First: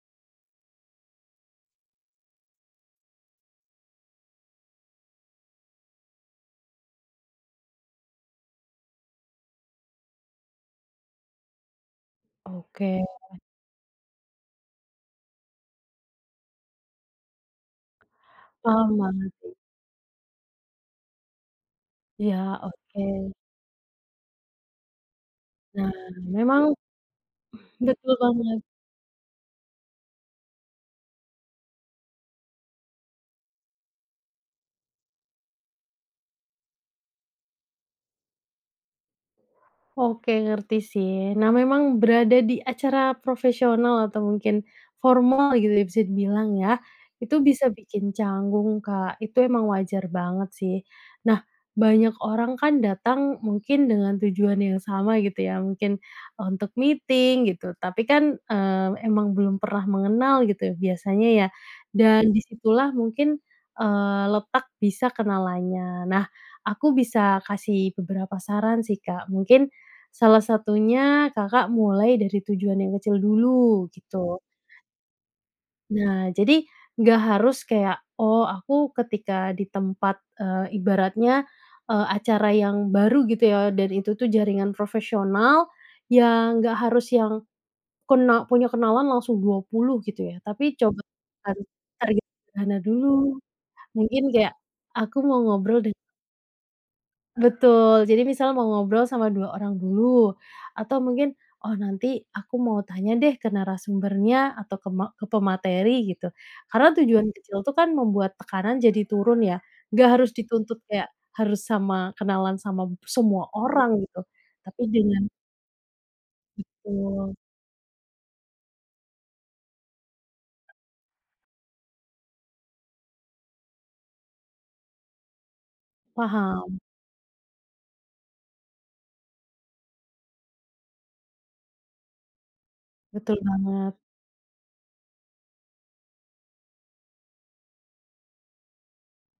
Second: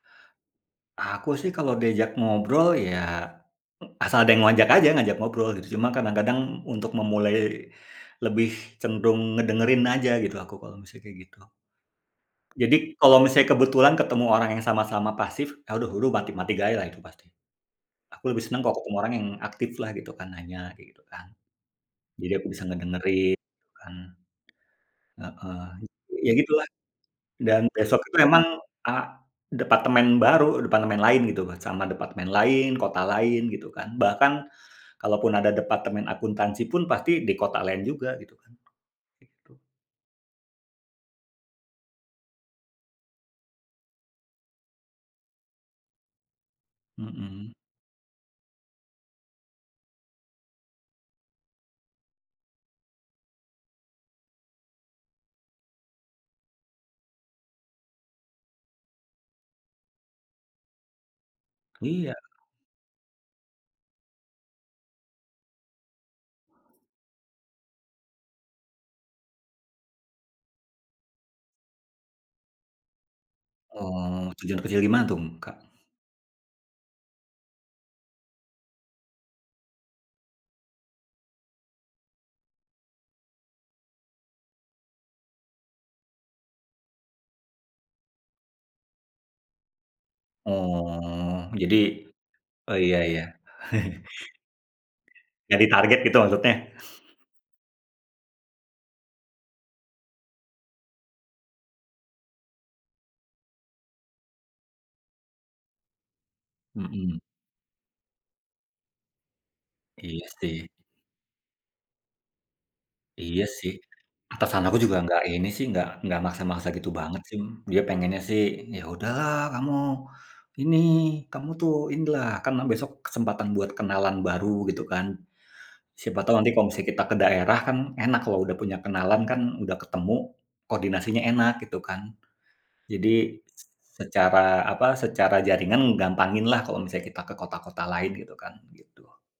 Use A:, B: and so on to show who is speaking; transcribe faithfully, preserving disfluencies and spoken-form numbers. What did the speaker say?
A: Aku sih kalau diajak ngobrol ya, asal ada yang ngoajak aja, ngajak ngobrol gitu, cuma kadang-kadang untuk memulai lebih cenderung ngedengerin aja gitu, aku kalau misalnya kaya gitu. Jadi
B: Oke.
A: kalau misalnya kebetulan ketemu orang yang sama-sama pasif, eee, uduh huruh mati mati gaya lah. Aku lebih senang kalo
B: Paham
A: kamu orang yang
B: banget sih.
A: aktif lah gitu kan, nanya, kaya gitu kan. Jadi
B: Iya,
A: aku bisa
B: oke.
A: ngedengerin kan. Heeh,
B: Nah,
A: ya gitu lah.
B: memang
A: Dan besoknya
B: Betul
A: memang
B: banget.
A: a departemen baru, departemen lain gitu mat sama departemen lain, kota lain gitu kan. Bahkan kalaupun ada departemen akuntansi pun, pasti di kota lain juga gitu kan, gitu.
B: Oke ngerti sih. Nah, memang berada di acara profesional atau mungkin formal gitu ya, bisa dibilang ya, itu
A: Mhm.
B: bisa bikin canggung, Kak. Itu emang wajar banget sih. Nah, banyak orang kan datang mungkin dengan tujuan yang sama gitu ya, mungkin untuk meeting, gitu. Tapi kan, eee, emang belum pernah mengenal gitu, biasanya ya,
A: Iya.
B: dan di situ lah mungkin, eee, letak bisa kenalannya. Nah, aku bisa kasih beberapa saran sih, Kak, mungkin salah satunya Kakak mulai dari tujuan yang kecil dulu,
A: Oh,
B: gitu.
A: tujuan kecil gimana tum, Kak?
B: Nah, jadi nggak harus kayak, oh aku ketika di tempat, eee, ibaratnya, eee, acara yang baru gitu ya, dan itu tuh jaringan profesional, yang nggak harus yang kena punya kenalan langsung dua puluh gitu ya. Tapi coba
A: Oh,
B: kan
A: jadi
B: target dana
A: oh iya iya.
B: dulu. Mungkin kayak, aku mau
A: Nyari
B: ngobrol deh
A: target gitu, maksudnya?
B: Betul. Jadi misal mau ngobrol sama dua orang dulu, atau mungkin, "Oh nanti aku mau tanya deh, ke narasumbernya atau ke ma ke pemateri," gitu, karena
A: Mhm.
B: tujuan kecil itu kan membuat tekanan jadi turun ya, nggak
A: Iya
B: harus
A: sih.
B: dituntut kayak, harus sama kenalan sama b
A: Iya
B: semua
A: sih,
B: orang gitu,
A: atasan aku
B: tapi
A: juga nggak
B: dengan
A: ini sih, nggak nggak maksa-maksa gitu banget
B: Betul.
A: sim, dia pengennya sih, "Ya udah lah kamu ini, kamu tuh ini lah, kan besok kesempatan buat kenalan baru gitu kan, siapa tahu nanti kalau
B: Paham.
A: misalnya kita ke daerah, kan enak kalau udah punya kenalan kan udah ketemu, koordinasinya enak," gitu kan. Jadi
B: Betul
A: s
B: banget.
A: secara apa, secara jaringan gampangin lah kalau kita ke kota-kota lain gitu kan, gitu.